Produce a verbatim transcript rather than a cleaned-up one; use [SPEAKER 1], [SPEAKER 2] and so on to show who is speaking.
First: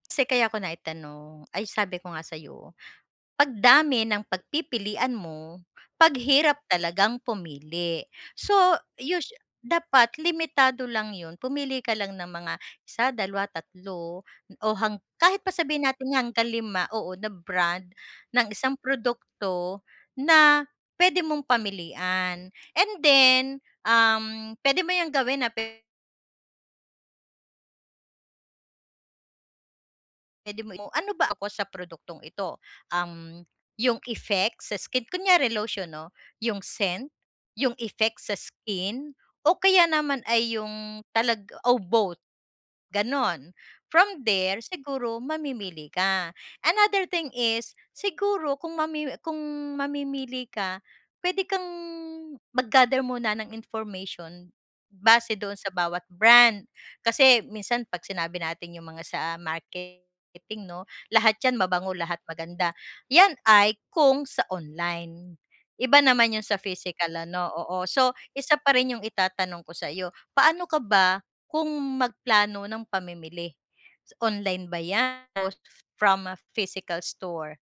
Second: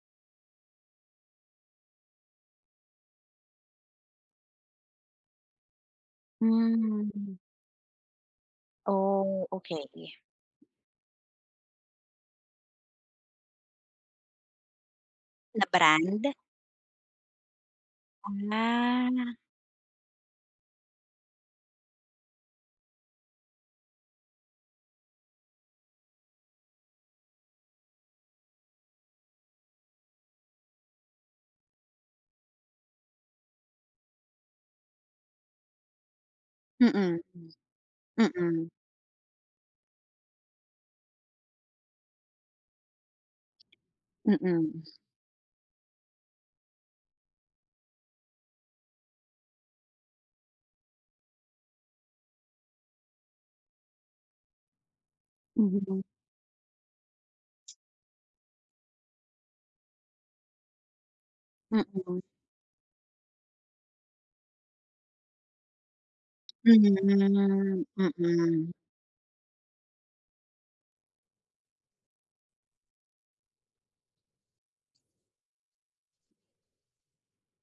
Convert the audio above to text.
[SPEAKER 1] Kasi kaya ko naitanong ay sabi ko nga sa'yo, "'Pag dami ng pagpipilian mo, 'pag hirap talagang
[SPEAKER 2] Hmm.
[SPEAKER 1] pumili." So us
[SPEAKER 2] Oh, okay.
[SPEAKER 1] dapat limitado lang yun, pumili ka lang ng mga, isa, dalawa, tatlo, o hang kahit pa
[SPEAKER 2] Na
[SPEAKER 1] sabihin natin nga
[SPEAKER 2] brand?
[SPEAKER 1] hanggang lima, oo, na brand ng isang
[SPEAKER 2] Ah.
[SPEAKER 1] produkto na pwede mong pamilian. And then, um, pwede mo yang gawin, ah, pwe Pwede mo i ano ba ako sa produktong ito? Um, yung effects sa skin, kunwari lotion 'no? Yung scent,
[SPEAKER 2] Mm.
[SPEAKER 1] yung effects sa
[SPEAKER 2] Mm.
[SPEAKER 1] skin, o kaya naman ay yung talaga o both? Gano'n. From there,
[SPEAKER 2] Mm.
[SPEAKER 1] siguro mamimili ka. Another thing is, siguro kung mamimi kung mamimili ka, pwede kang mag-gather muna ng information base doon sa
[SPEAKER 2] Mhm.
[SPEAKER 1] bawat brand. Kasi minsan 'pag sinabi natin yung mga sa marketing, 'no? Lahat yan mabango, lahat
[SPEAKER 2] Mm.
[SPEAKER 1] maganda, yan ay kung sa online. Iba naman yung sa physical ano,
[SPEAKER 2] Mhm.
[SPEAKER 1] oo. So, isa
[SPEAKER 2] Mm.
[SPEAKER 1] pa rin yung itatanong ko sa'yo, paano ka ba kung magplano ng pamimili, online ba yan o from a physical store?